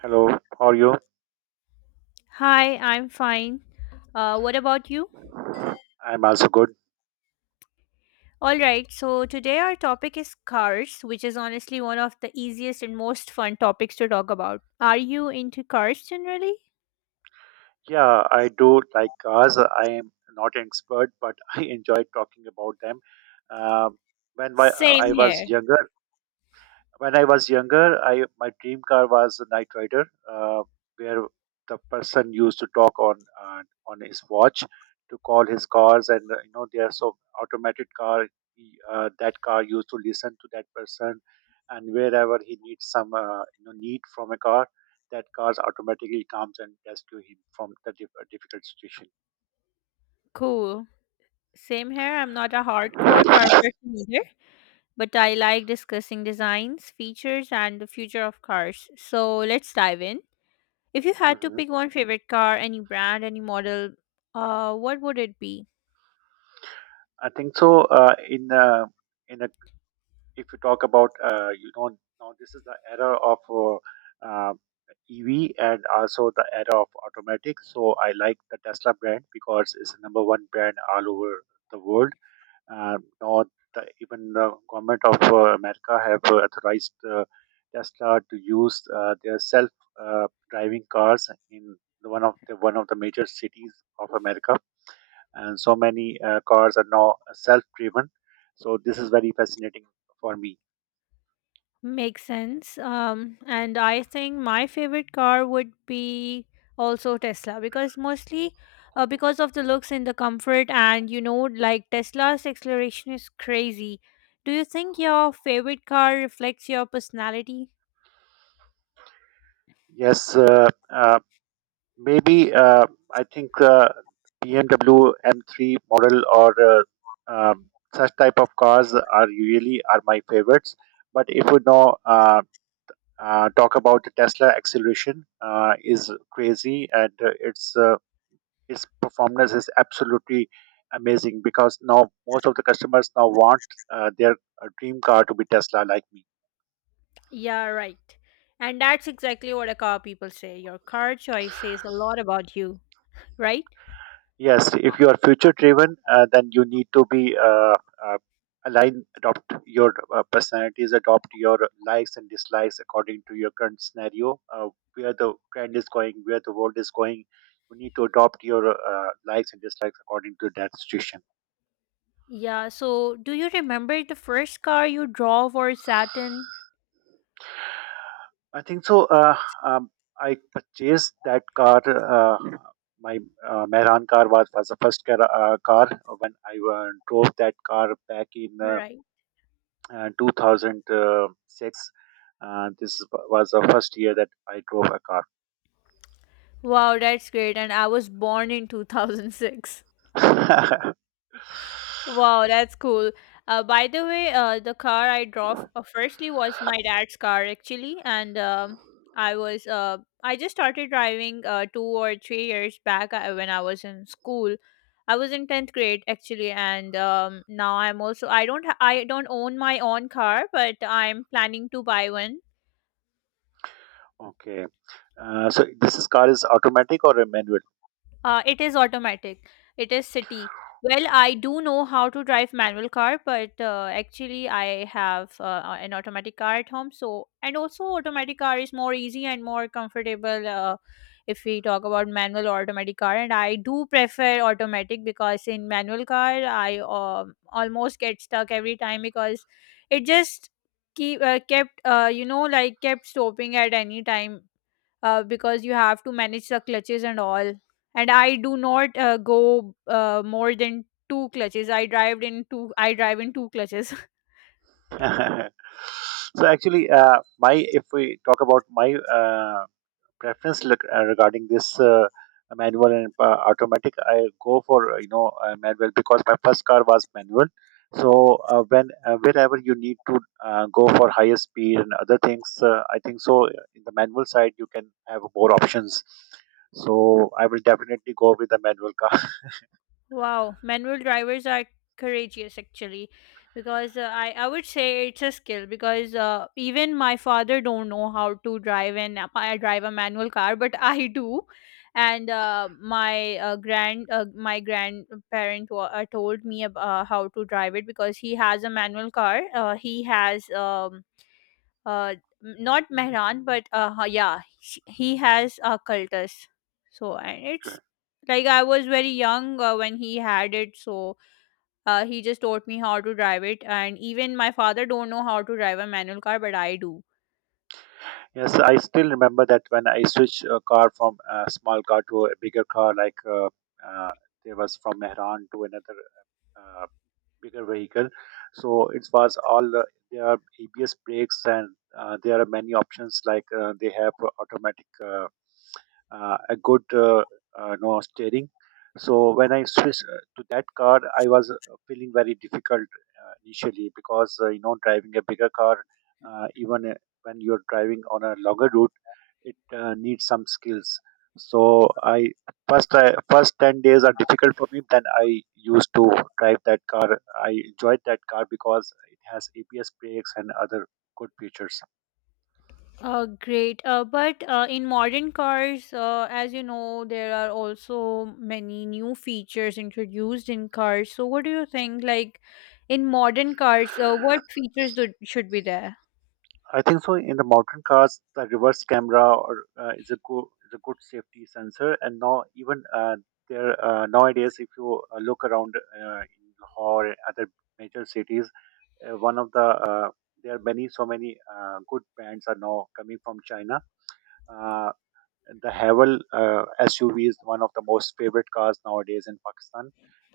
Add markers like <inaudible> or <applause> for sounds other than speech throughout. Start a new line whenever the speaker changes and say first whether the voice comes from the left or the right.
right: Hello, how are you?
left: Hi, I'm fine. What about you?
right: I'm also good.
left: All right, so today our topic is cars, which is honestly one of the easiest and most fun topics to talk about. Are you into cars generally?
right: Yeah, I do like cars. I am not an expert, but <laughs> I enjoy talking about them. Um when my,
left: Same
right: I was
left: here.
right: younger, when I was younger, I my dream car was a Knight Rider, uh, where the person used to talk on his watch to call his cars, and you know they are so automated car. That car used to listen to that person, and wherever he needs some need from a car, that car automatically comes and rescue him from the difficult situation.
left: Cool. Same here. I'm not a hardcore car person either, but I like discussing designs, features, and the future of cars. So let's dive in. If you had to
right: Hmm.
left: pick one favorite car, any brand, any model, what would it be?
right: I think so. Uh, in uh, in a If you talk about you know, now this is the era of uh, EV, and also the era of automatic. So I like the Tesla brand because it's the number one brand all over the world. Now even the government of America have authorized Tesla to use their self driving cars in the one of the one of the major cities of America, and so many cars are now self driven. So this is very fascinating for me.
left: Makes sense. And I think my favorite car would be also Tesla because mostly because of the looks and the comfort, and you know, like Tesla's acceleration is crazy. Do you think your favorite car reflects your personality?
right: Yes, uh, uh, Maybe I think BMW M3 model or uh, um, Such type of cars are really are my favorites. But if we now talk about the Tesla acceleration, is crazy, and its performance is absolutely amazing, because now most of the customers now want their dream car to be Tesla like me.
left: Yeah, right. And that's exactly what a car people say. Your car choice says a lot about you, right?
right: Yes, if you are future driven, then you need to be uh, adopt your personalities, adopt your likes and dislikes according to your current scenario, where the trend is going, where the world is going. You need to adopt your likes and dislikes according to that situation.
left: Yeah, so do you remember the first car you drove or sat in?
right: I think so. Um, I purchased that car. My Mehran car was the first car, when I drove that car back in
left: Right.
right: 2006. uh, this is- was the first year that I drove a car.
left: Wow, that's great. And I was born in 2006.
right: <laughs>
left: Wow, that's cool. By the way, the car I drove firstly was my dad's car actually, and I was I just started driving 2 or 3 years back when I was in school. I was in tenth grade actually, and now I don't I don't own my own car, but I'm planning to buy one.
right: Okay. So this is, car is automatic or a manual?
left: It is automatic. It is city. Well, I do know how to drive manual car, but actually I have an automatic car at home. So and also automatic car is more easy and more comfortable if we talk about manual or automatic car. And I do prefer automatic because in manual car I almost get stuck every time because it just keep kept you know like kept stopping at any time because you have to manage the clutches and all. And I do not go more than two clutches. I drive in two. I drive in two clutches. <laughs>
right: <laughs> So actually, my if we talk about my uh, preference, look, regarding this manual and automatic, I go for manual, because my first car was manual. So when wherever you need to go for higher speed and other things, I think so, in the manual side you can have more options. So I will definitely go with the manual car. <laughs>
left: Wow, manual drivers are courageous actually because I would say it's a skill because even my father don't know how to drive and I drive a manual car but <laughs> I do, and my grandparent told me how to drive it because he has a manual car. He has uh not Mehran, but yeah, he has a cultus. So and
right: Okay.
left: it's like I was very young when he had it, so he just taught me how to drive it. And even my father don't know how to drive a manual car, but I do.
right: Yes, I still remember that when I switched a car from a small car to a bigger car, uh, there was from Mehran to another uh, bigger vehicle. So it was all there are ABS brakes, and there are many options, like they have automatic a good steering. So when I switched to that car, I was feeling very difficult initially, because you know, driving a bigger car, even when you're driving on a longer route, it needs some skills. So first 10 days are difficult for me. Then I used to drive that car. I enjoyed that car because it has ABS brakes and other good features.
left: Great. But in modern cars, as you know, there are also many new features introduced in cars. So what do you think? Like in modern cars, what features should be there?
right: I think so. In the modern cars, the reverse camera or is a good safety sensor. And now even there nowadays, if you look around in Lahore and other major cities, one of the there are many, so many good brands are now coming from China. Uh, the Havel SUV is one of the most favorite cars nowadays in Pakistan,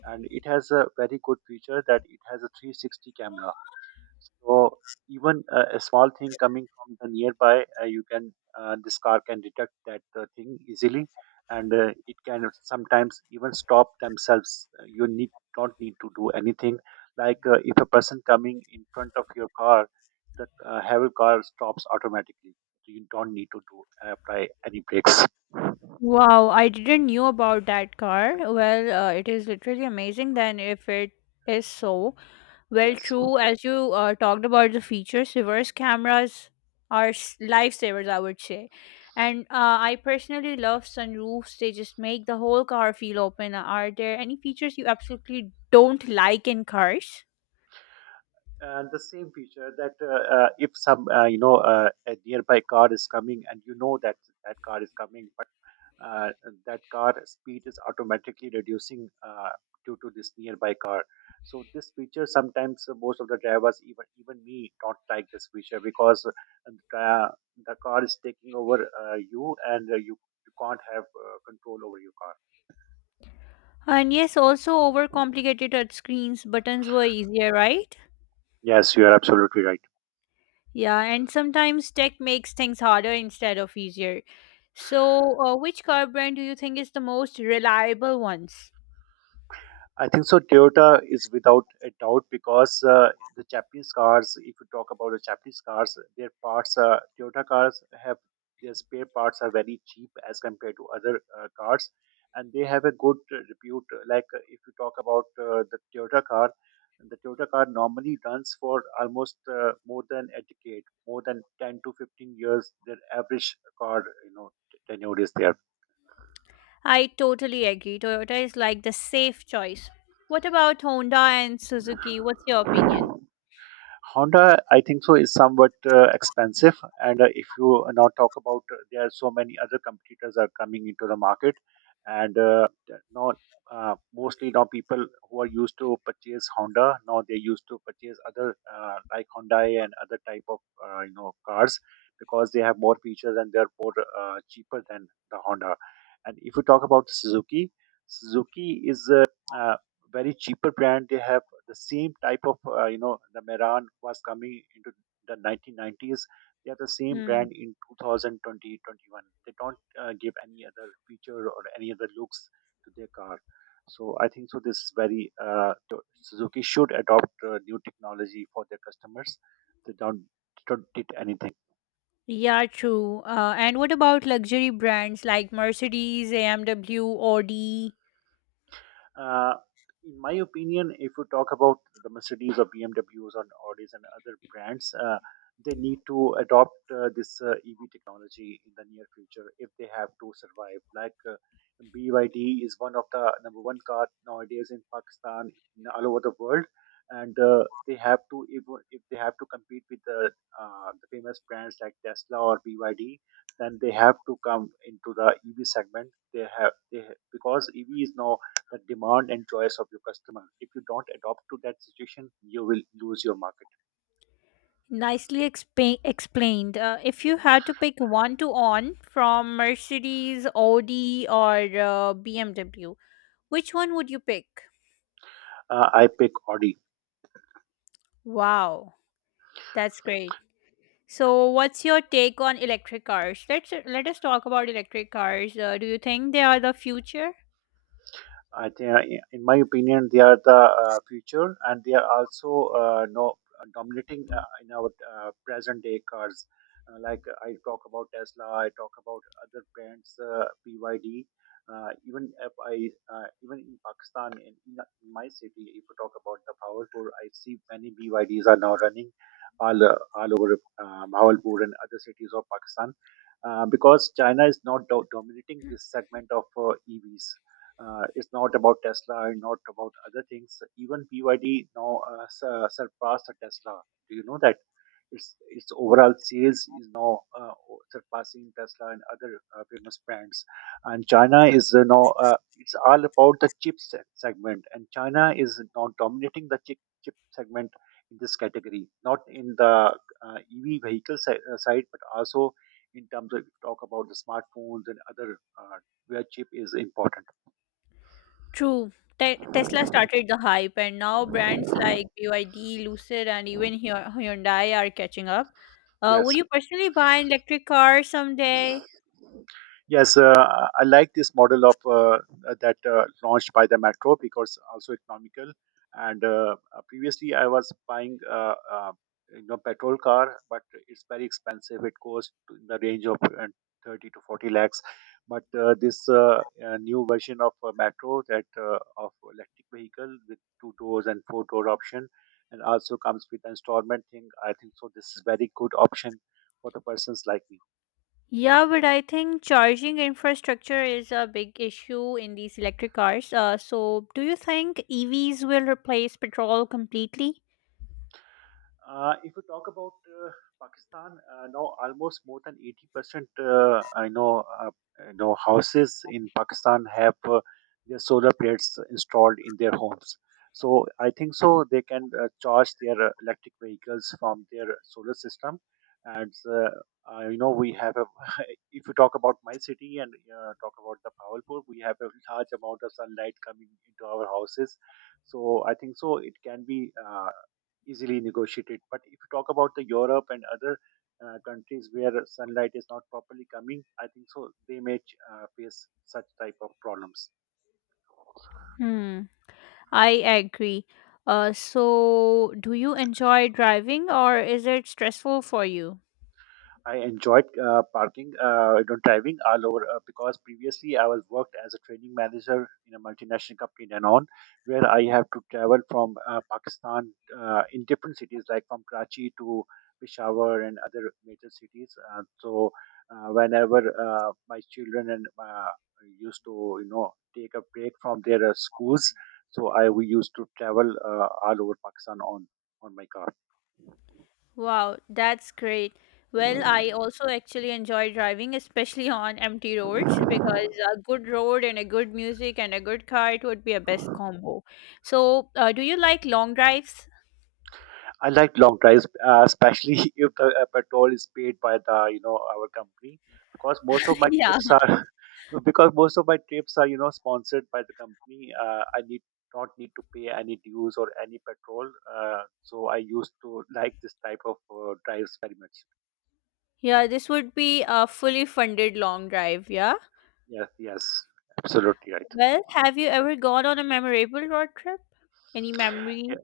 right: and it has a very good feature that it has a 360 camera. So even a small thing coming from the nearby, you can this car can detect that thing easily, and it can sometimes even stop themselves. You need don't need to do anything. Like if a person coming in front of your car, the Havel car stops automatically. So, you don't need to do apply any brakes.
left: Wow, I didn't knew about that car. Well, it is literally amazing then if it is so. Well,
right: Yes.
left: true, as you talked about the features, reverse cameras are lifesavers, I would say. And I personally love sunroofs. They just make the whole car feel open. Are there any features you absolutely don't like in cars?
right: And the same feature that if some a nearby car is coming, and you know that that car is coming uh, that car speed is automatically reducing due to this nearby car. So this feature sometimes, most of the drivers, even me, don't like this feature, because the, the car is taking over you, and you you can't have control over your car.
left: And yes, also overcomplicated touchscreens. Buttons were easier, right?
right: Yes, you are absolutely right.
left: Yeah, and sometimes tech makes things harder instead of easier. So, which car brand do you think is the most reliable ones?
right: I think so. Toyota is without a doubt, because the Japanese cars. If you talk about the Japanese cars, their parts, Toyota cars have their spare parts are very cheap as compared to other cars, and they have a good repute. Like if you talk about the Toyota car normally runs for almost more than a decade, more than 10 to 15 years. Their average car, you know, tenure is there.
left: I totally agree. Toyota is like the safe choice. What about Honda and Suzuki? What's your opinion?
right: Honda, I think so, is somewhat expensive, and if you now talk about, there are so many other competitors are coming into the market, and now mostly now people who are used to purchase Honda, now they used to purchase other, like Hyundai and other type of cars, because they have more features and they are more cheaper than the Honda. And if you talk about Suzuki, Suzuki is uh, very cheaper brand. They have the same type of the Meran was coming into the 1990s. They have the same
left: Hmm.
right: brand in 2020 21. They don't give any other feature or any other looks to their car. So I think so, this is very Suzuki should adopt new technology for their customers. They Don't did anything.
left: Yeah, true. And what about luxury brands like Mercedes, AMW, Audi?
right: Uh, in my opinion, if you talk about the Mercedes or BMWs and Audis and other brands, they need to adopt this EV technology in the near future if they have to survive. Like BYD is one of the number one car nowadays in Pakistan, all over the world, and they have to if they have to compete with the famous brands like Tesla or BYD, then they have to come into the EV segment. They have they Because EV is now the demand and choice of your customer. If you don't adopt to that situation, you will lose your market.
left: Nicely explained. If you had to pick one to own from Mercedes, Audi, or BMW, which one would you pick?
right: I pick Audi.
left: Wow, that's great. So, what's your take on electric cars? Let's let us talk about electric cars. Do you think they are the future?
right: I think, in my opinion, they are the future, and they are also no, dominating in our present day cars. Like I talk about Tesla, I talk about other brands, BYD. Even if I, even in Pakistan, in my city, if you talk about the Bahawalpur, I see many BYDs are now running all over Bahawalpur and other cities of Pakistan. Because China is not do- dominating this segment of EVs. It's not about Tesla and not about other things. Even BYD now surpassed the Tesla. Do you know that? Its overall sales is now surpassing Tesla and other famous brands. And China is now it's all about the segment, and China is now dominating the chip segment in this category, not in the EV vehicle side, but also in terms of talk about the smartphones and other, where chip is important.
left: True. Tesla started the hype, and now brands like BYD, Lucid, and even Hyundai are catching up. Would
right: Yes.
left: you personally buy an electric car someday?
right: Yes, I like this model of that launched by the Metro, because also economical. And previously, I was buying petrol car, but it's very expensive. It goes to in the range of 30 to 40 lakhs. But this new version of Metro, that of electric vehicle with two doors and four-door option, and also comes with installment thing. I think so. This is very good option for the persons like me.
left: Yeah, but I think charging infrastructure is a big issue in these electric cars. So, do you think EVs will replace petrol completely?
right: If we talk about Pakistan, now almost more than 80%, you know, houses in Pakistan have their solar plates installed in their homes. So I think so, they can charge their electric vehicles from their solar system. And you know, we have a, <laughs> if you talk about my city, and talk about the Bawalpur, we have a large amount of sunlight coming into our houses. So I think so, it can be. Easily negotiated. But if you talk about the Europe and other countries where sunlight is not properly coming, I think so they may face such type of problems.
left: Hmm. I agree. So, do you enjoy driving or is it stressful for you?
right: I enjoyed parking, driving all over because previously I was worked as a training manager in a multinational company in Danone, where I have to travel from Pakistan in different cities, like from Karachi to Peshawar and other major cities. Whenever my children and used to, take a break from their schools, so I we used to travel all over Pakistan on my car.
left: Wow, that's great. Well, I also actually enjoy driving, especially on empty roads, because a good road and a good music and a good car, it would be a best combo. So, do you like long drives?
right: I like long drives, especially <laughs> if the petrol is paid by the our company, because most of
left: <laughs>
right: my
left: Yeah.
right: trips are <laughs> because most of my trips are sponsored by the company. I need not need to pay any dues or any petrol. So I used to like this type of drives very much.
left: Yeah, this would be a fully funded long drive, yeah?
right: Yes, yes, absolutely right.
left: Well, have you ever gone on a memorable road trip? Any
right: Yeah.
left: memory?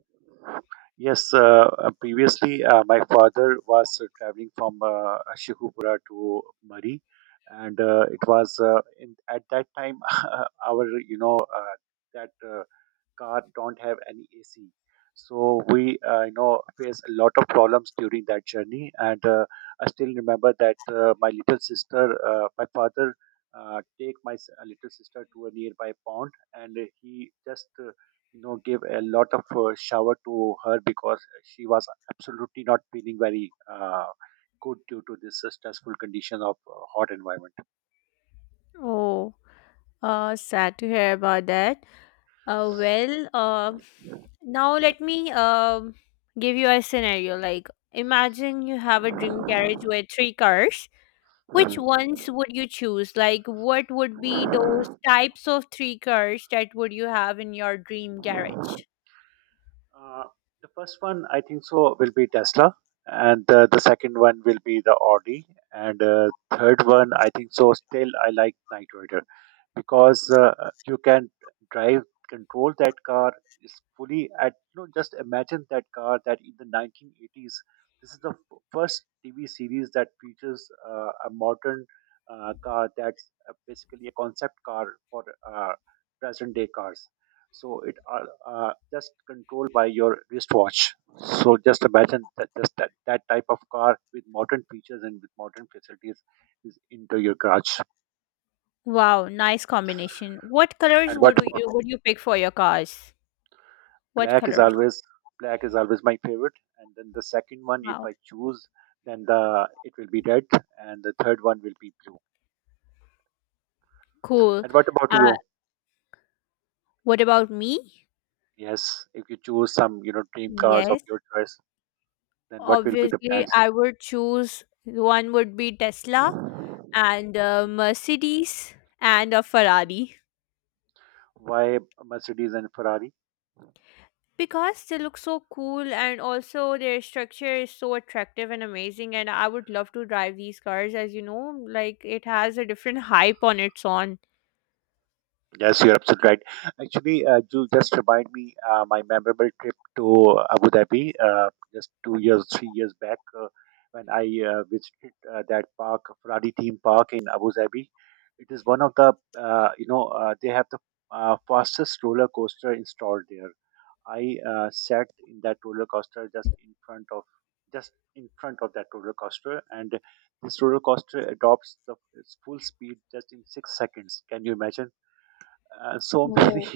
right: Yes, previously my father was traveling from Ashokapura to Murray, and at that time, <laughs> our you know that car don't have any AC, so we face a lot of problems during that journey. And I still remember that my little sister, my father take my little sister to a nearby pond, and he just gave a lot of shower to her because she was absolutely not feeling very good due to this stressful condition of hot environment.
left: Oh. Sad to hear about that. Uh, well, uh, now let me give you a scenario. Like, imagine you have a dream carriage with three cars. Which ones would you choose? Like, what would be those types of three cars that would you have in your dream carriage?
right: Uh, the first one, I think so, will be Tesla, and the second one will be the Audi, and third one, I think so. Still, I like Knight Rider because you can drive, control that car is fully at. You know, just imagine that car that in the 1980s. This is the first TV series that features a modern car that's basically a concept car for present day cars, so it are just controlled by your wristwatch. So just imagine that type of car with modern features and with modern facilities is into your garage.
left: Wow, nice combination. What colors
right: And
left: would
right: what about,
left: you pick for your cars? What
right: black is
left: colors?
right: always, black is always my favorite, and then the second one, if
left: Wow,
right: I choose, then the it will be red, and the third one will be blue.
left: cool.
right: And what about
left: Uh,
right: you?
left: what about me?
right: Yes, if you choose some, dream cars of
left: Yes.
right: your choice, then what will be the
left: Obviously,
right: brands?
left: I would choose one would be Tesla and a Mercedes and a Ferrari
right: Why Mercedes and Ferrari?
left: because they look so cool and also their structure is so attractive and amazing and I would love to drive these cars as you know like it has a different <laughs> hype on its own.
right: Yes, you're absolutely right. Actually, you just remind me my memorable trip to Abu Dhabi, just 2 years, 3 years back, when I visited that park, Ferrari theme park in Abu Dhabi. It is one of the, they have the fastest roller coaster installed there. I sat in that roller coaster just in front of that roller coaster, and this roller coaster adopts the its full speed just in 6 seconds. Can you imagine? <laughs> Many
left: Whoa.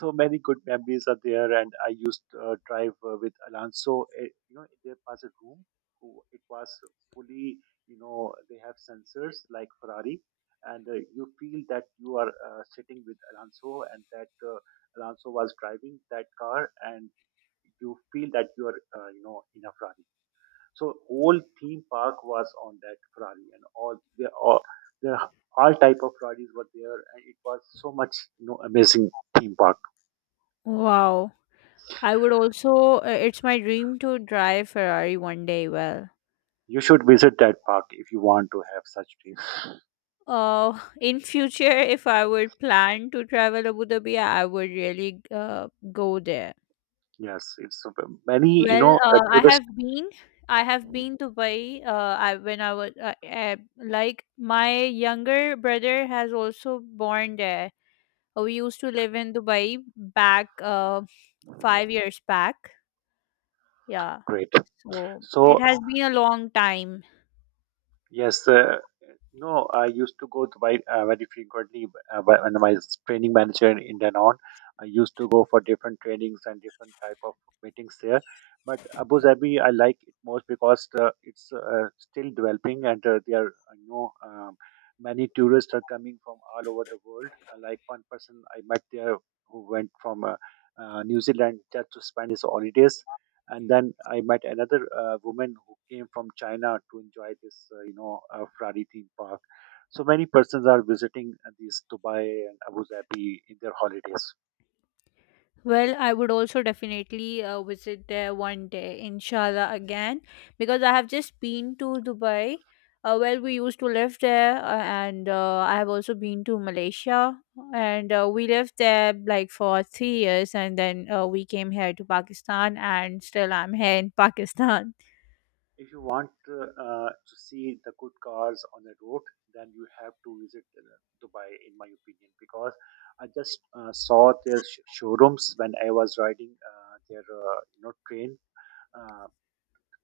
right: so many good memories are there, and I used drive with Alonso. There was a room, who it was, fully, they have sensors like Ferrari, and you feel that you are sitting with Alonso, and that Alonso was driving that car, and you feel that you are, in a Ferrari. So whole theme park was on that Ferrari, and all there are, all type of Ferraris were there, and it was so much, amazing theme park.
left: Wow. I would also it's my dream to drive Ferrari one day well.
right: You should visit that park if you want to have such dreams.
left: <laughs> In future, if I would plan to travel Abu Dhabi, I would really go there.
right: Yes, it's many,
left: Well,
right: tourist.
left: I have been to Dubai. I when I was like my younger brother has also born there. We used to live in Dubai back 5 years back. Yeah,
right: Great.
left: so it
right: So
left: has been a long time.
right: yes, no, I used to go to buy very frequently, when my training manager in Danone. I used to go for different trainings and different type of meetings there. But Abu Dhabi, I like it most because it's still developing, and there are no many tourists are coming from all over the world. Like one person I met there who went from New Zealand just to spend his holidays, and then I met another woman who came from China to enjoy this, Ferrari theme park. So many persons are visiting these Dubai and Abu Dhabi in their holidays.
left: Well, I would also definitely visit there one day, inshallah, again, because I have just been to Dubai. We used to live there, and I have also been to Malaysia, and we lived there like for 3 years, and then we came here to Pakistan, and still I'm here in Pakistan.
right: If you want to see the good cars on the road, then you have to visit Dubai, in my opinion, because I just saw their showrooms when I was riding train. Uh,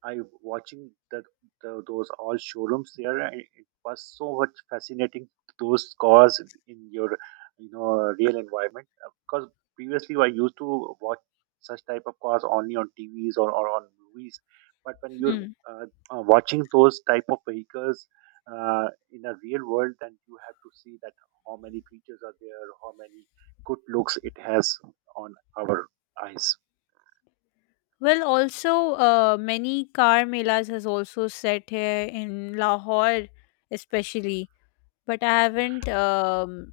right: I watching the those all showrooms there, and it was so much fascinating, those cars in your, you know real environment. Because previously I used to watch such type of cars only on T V's, or on movies, but when you're
left: Hmm.
right: uh, watching those type of vehicles uh, in a real world, then you have to see that how many features are there, how many good looks it has on our eyes.
left: Well, also, many car melas has also set here in Lahore, especially. But I haven't.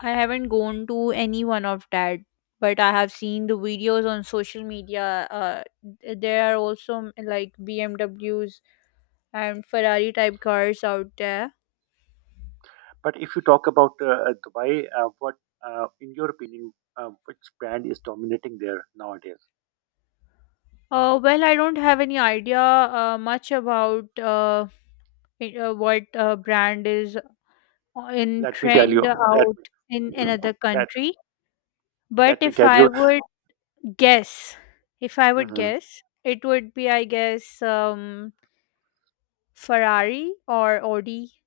left: I haven't gone to any one of that, but I have seen the videos on social media. There are also like BMWs and Ferrari type cars out there.
right: But if you talk about Dubai, in your opinion, which brand is dominating there nowadays?
left: Well, I don't have any idea much about what brand is in
right: Let me tell
left: trend
right: you. Let
left: out
right: me
left: in another
right: let
left: country. But
right: let me
left: if
right: tell
left: I
right: you.
left: would guess, if I would
right: Mhm.
left: guess, it would be, I guess, Ferrari or Audi.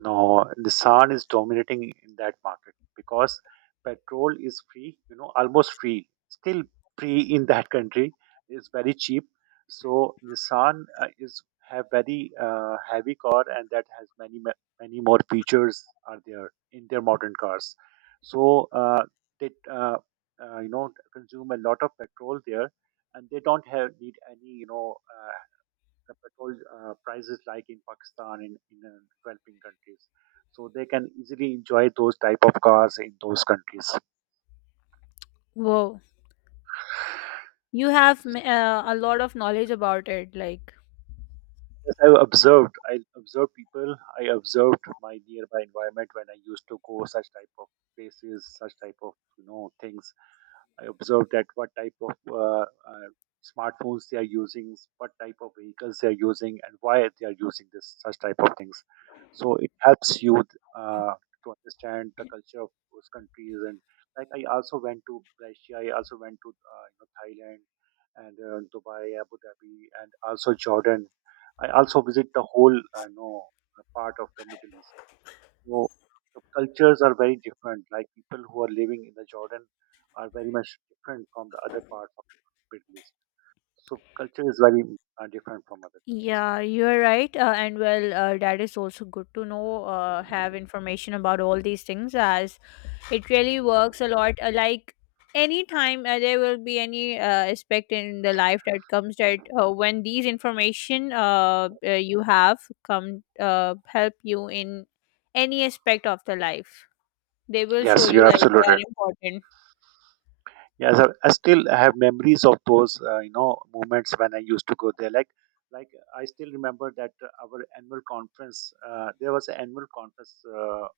right: No, Nissan is dominating in that market because petrol is free, you know, almost free, still free in that <laughs> country. It's very cheap. So Nissan is have very heavy car, and that has many more features are there in their modern cars. So uh, they consume a lot of petrol there, and they don't have need any, the petrol prices like in Pakistan, in developing countries. So they can easily enjoy those type of cars in those countries.
left: Whoa. You have a lot of knowledge about it. Like,
right: Yes, I have observed. I observed people. I observed my nearby environment when I used to go such type of places, such type of, things. I observed that what type of smartphones they are using, what type of vehicles they are using, and why they are using this such type of things. So it helps you to understand the culture of those countries. And like I also went to Malaysia, I also went to, Thailand, and Dubai, Abu Dhabi, and also Jordan. I also visit the whole, part of the Middle East. So the cultures are very different. Like people who are living in the Jordan are very much different from the other parts of Middle East. So culture is very different from other places.
left: yeah, you're right. And well, that is also good to know, have information about all these things as it really works a lot. Like, anytime there will be any aspect in the life that comes that when these information you have come help you in any aspect of the life, they will show
right: Yes,
left: you
right: you're
left: like they
right: absolutely,
left: are important.
right: yes, I still have memories of those, moments when I used to go there. Like I still remember that our annual conference. There was an annual conference. Uh,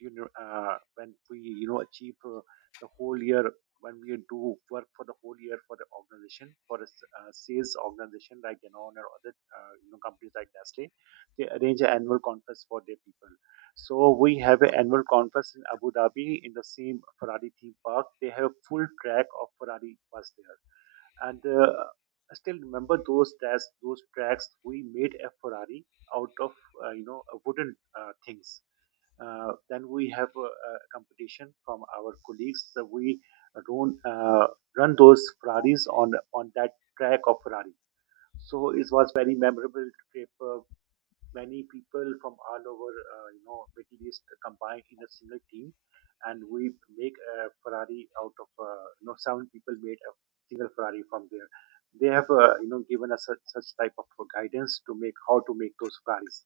right: you know, uh, When we, achieve the whole year, when we do work for the whole year for the organization, for a sales organization like you, or other, companies like Nestle, they arrange an annual conference for their people. So we have an annual conference in Abu Dhabi in the same Ferrari theme park. They have a full track of Ferrari was there, and I still remember those tracks. Those tracks, we made a Ferrari out of, wooden things. Then we have a competition from our colleagues. So we run uh, run those Ferraris on that track of Ferrari. So it was very memorable trip. Many people from all over, Middle East combined in a single team, and we make a Ferrari out of, seven people made a single Ferrari from there. They have, given us such, such type of guidance to make how to make those Ferraris.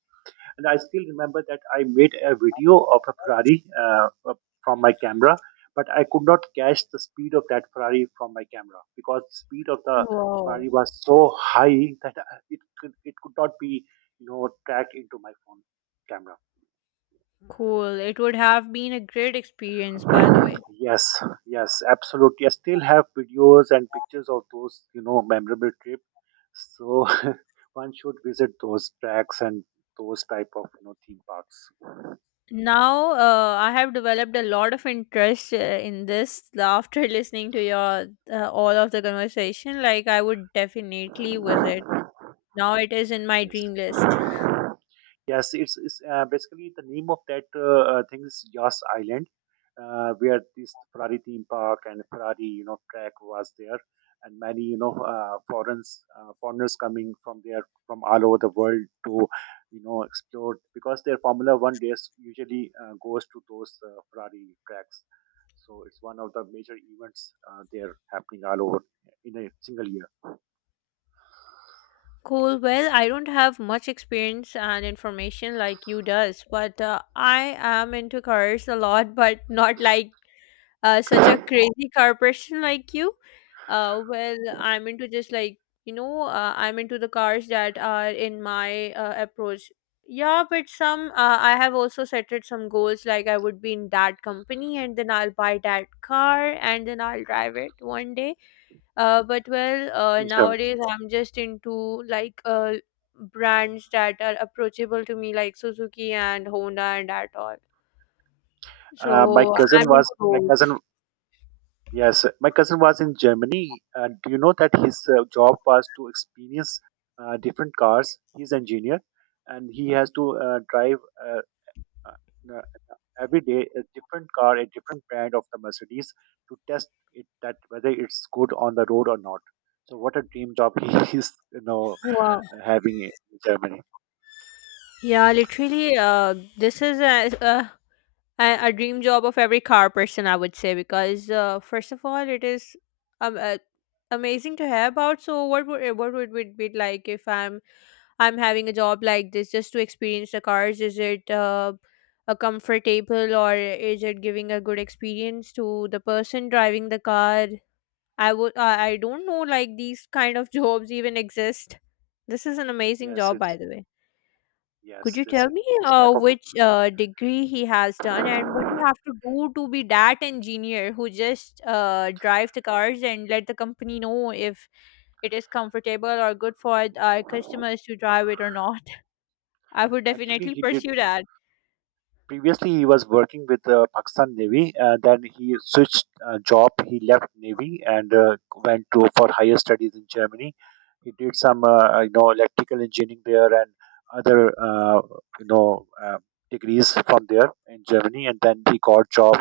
right: And I still remember that I made a video of a Ferrari from my camera, but I could not catch the speed of that Ferrari from my camera because the speed of the
left: Wow.
right: Ferrari was so high that it could not be, tracked into my phone camera.
left: Cool. It would have been a great experience, by the way.
right: Yes, yes, absolutely. I still have videos and pictures of those, memorable trip. So <laughs> one should visit those tracks and those type of, theme parks.
left: Now, I have developed a lot of interest in this after <laughs> listening to your all of the conversation. Like, I would definitely visit. Now it is in my
right: Yes.
left: dream list.
right: Yes, it's basically the name of that thing is Yas Island, where this Ferrari theme park and Ferrari, track was there, and many, foreigners, foreigners coming from there from all over the world to, explore, because their Formula One race usually goes to those Ferrari tracks. So it's one of the major events there happening all over in a single year.
left: Cool. Well, I don't have much experience and information like you does, but I am into cars a lot, <laughs> but not like such a crazy corporation <laughs> like you. Well, I'm into just like you know, I'm into the cars that are in my approach. Yeah, but some I have also set it some goals like I would be in that company and then I'll buy that car and then I'll drive it one day. But well,
right: In turn,
left: nowadays I'm just into like brands that are approachable to me like Suzuki and Honda and that all. So I'm into <laughs>
right: my
left: those.
right: cousin, yes, my cousin was in Germany, and do you know that his job was to experience different cars? He's engineer, and he has to drive uh, uh, uh, every day a different car, a different brand of the Mercedes to test it that whether it's good on the road or not. So, what a dream job, <laughs> he is, you know,
left: Wow.
right: having in Germany.
left: Yeah, literally, this is a dream job of every car person, I would say, because first of all, it is um, uh, amazing to have about. So, what would it be like if I'm having a job like this just to experience the cars? Is it a comfortable or is it giving a good experience to the person driving the car? I would I don't know like these kind of <laughs> jobs even exist. This is an amazing
right: Yes,
left: job, by
right: it's
left: the way. Could
right: yes,
left: you
right: this
left: tell me
right: this type
left: which degree he has done and what you
right: of.
left: have to do to be that engineer who just drive the cars and let the company know if it is comfortable or good for our customers to drive it or not? <laughs> I would
right: Actually,
left: definitely
right: he did
left: pursue that.
right: previously he was working with the Pakistan Navy, and then he switched job. He left Navy and went to for higher studies in Germany. He did some, electrical engineering there, and other, uh, you know uh, degrees from there in Germany, and then he got job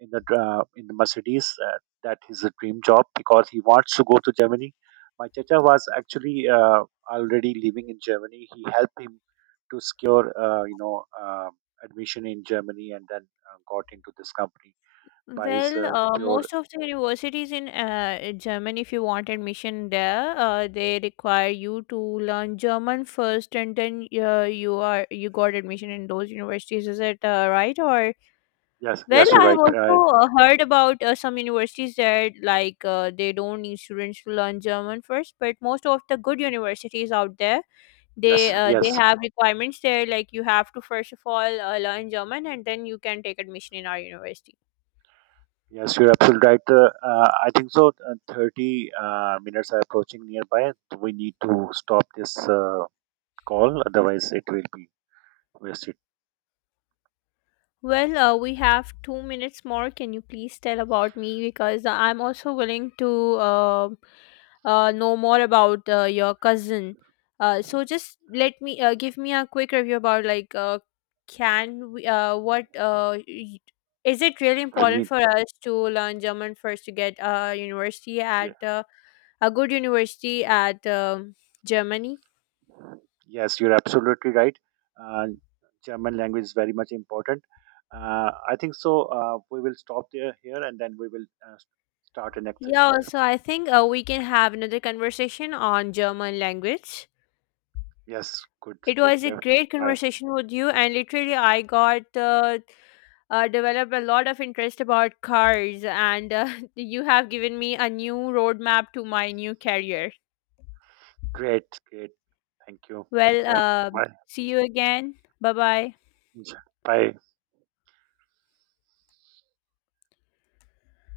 right: in the Mercedes. That is a dream job, because he wants to go to Germany. My chacha was actually already living in Germany. He helped him to secure, uh, admission in Germany, and then got into this company by his
left: Well,
right: pure.
left: most of the universities in Germany, if you want admission there, they require you to learn German first, and then you got admission in those universities. Is it right or?
right: Yes,
left: Well,
right: yes, you're
left: I have
right: right.
left: also heard about some universities that like they don't need students to learn German first, but most of the good universities out there, they
right: Yes,
left: uh, they
right: yes,
left: have requirements there like you have to first of all learn German and then you can take admission in our university.
right: yes, you're absolutely right. I think so. 30 minutes are approaching nearby. We need to stop this call, otherwise, it will be wasted.
left: Well, we have 2 minutes more. Can you please tell about me because I'm also willing to um know more about your cousin. So, just let me give me a quick review about like can we, what is it really
right: We
left: important
right: need,
left: for us to learn German first to get a university at
right: yeah,
left: a good university at Germany?
right: yes, you're absolutely right. Uh, German language is very much important. I think so. We will stop there here, and then we will start the next
left: Yeah,
right: session there.
left: also I think we can have another conversation on German language.
right: Yes, good.
left: It
right: Take
left: was a
right: care.
left: great
right: Bye.
left: conversation with you, and literally I got developed a lot of interest about cars, and <laughs> you have given me a new roadmap to my new career.
right: Great, great. Thank you. Take
left: Well,
right: care. Bye.
left: see you again. Bye bye.
right: Bye.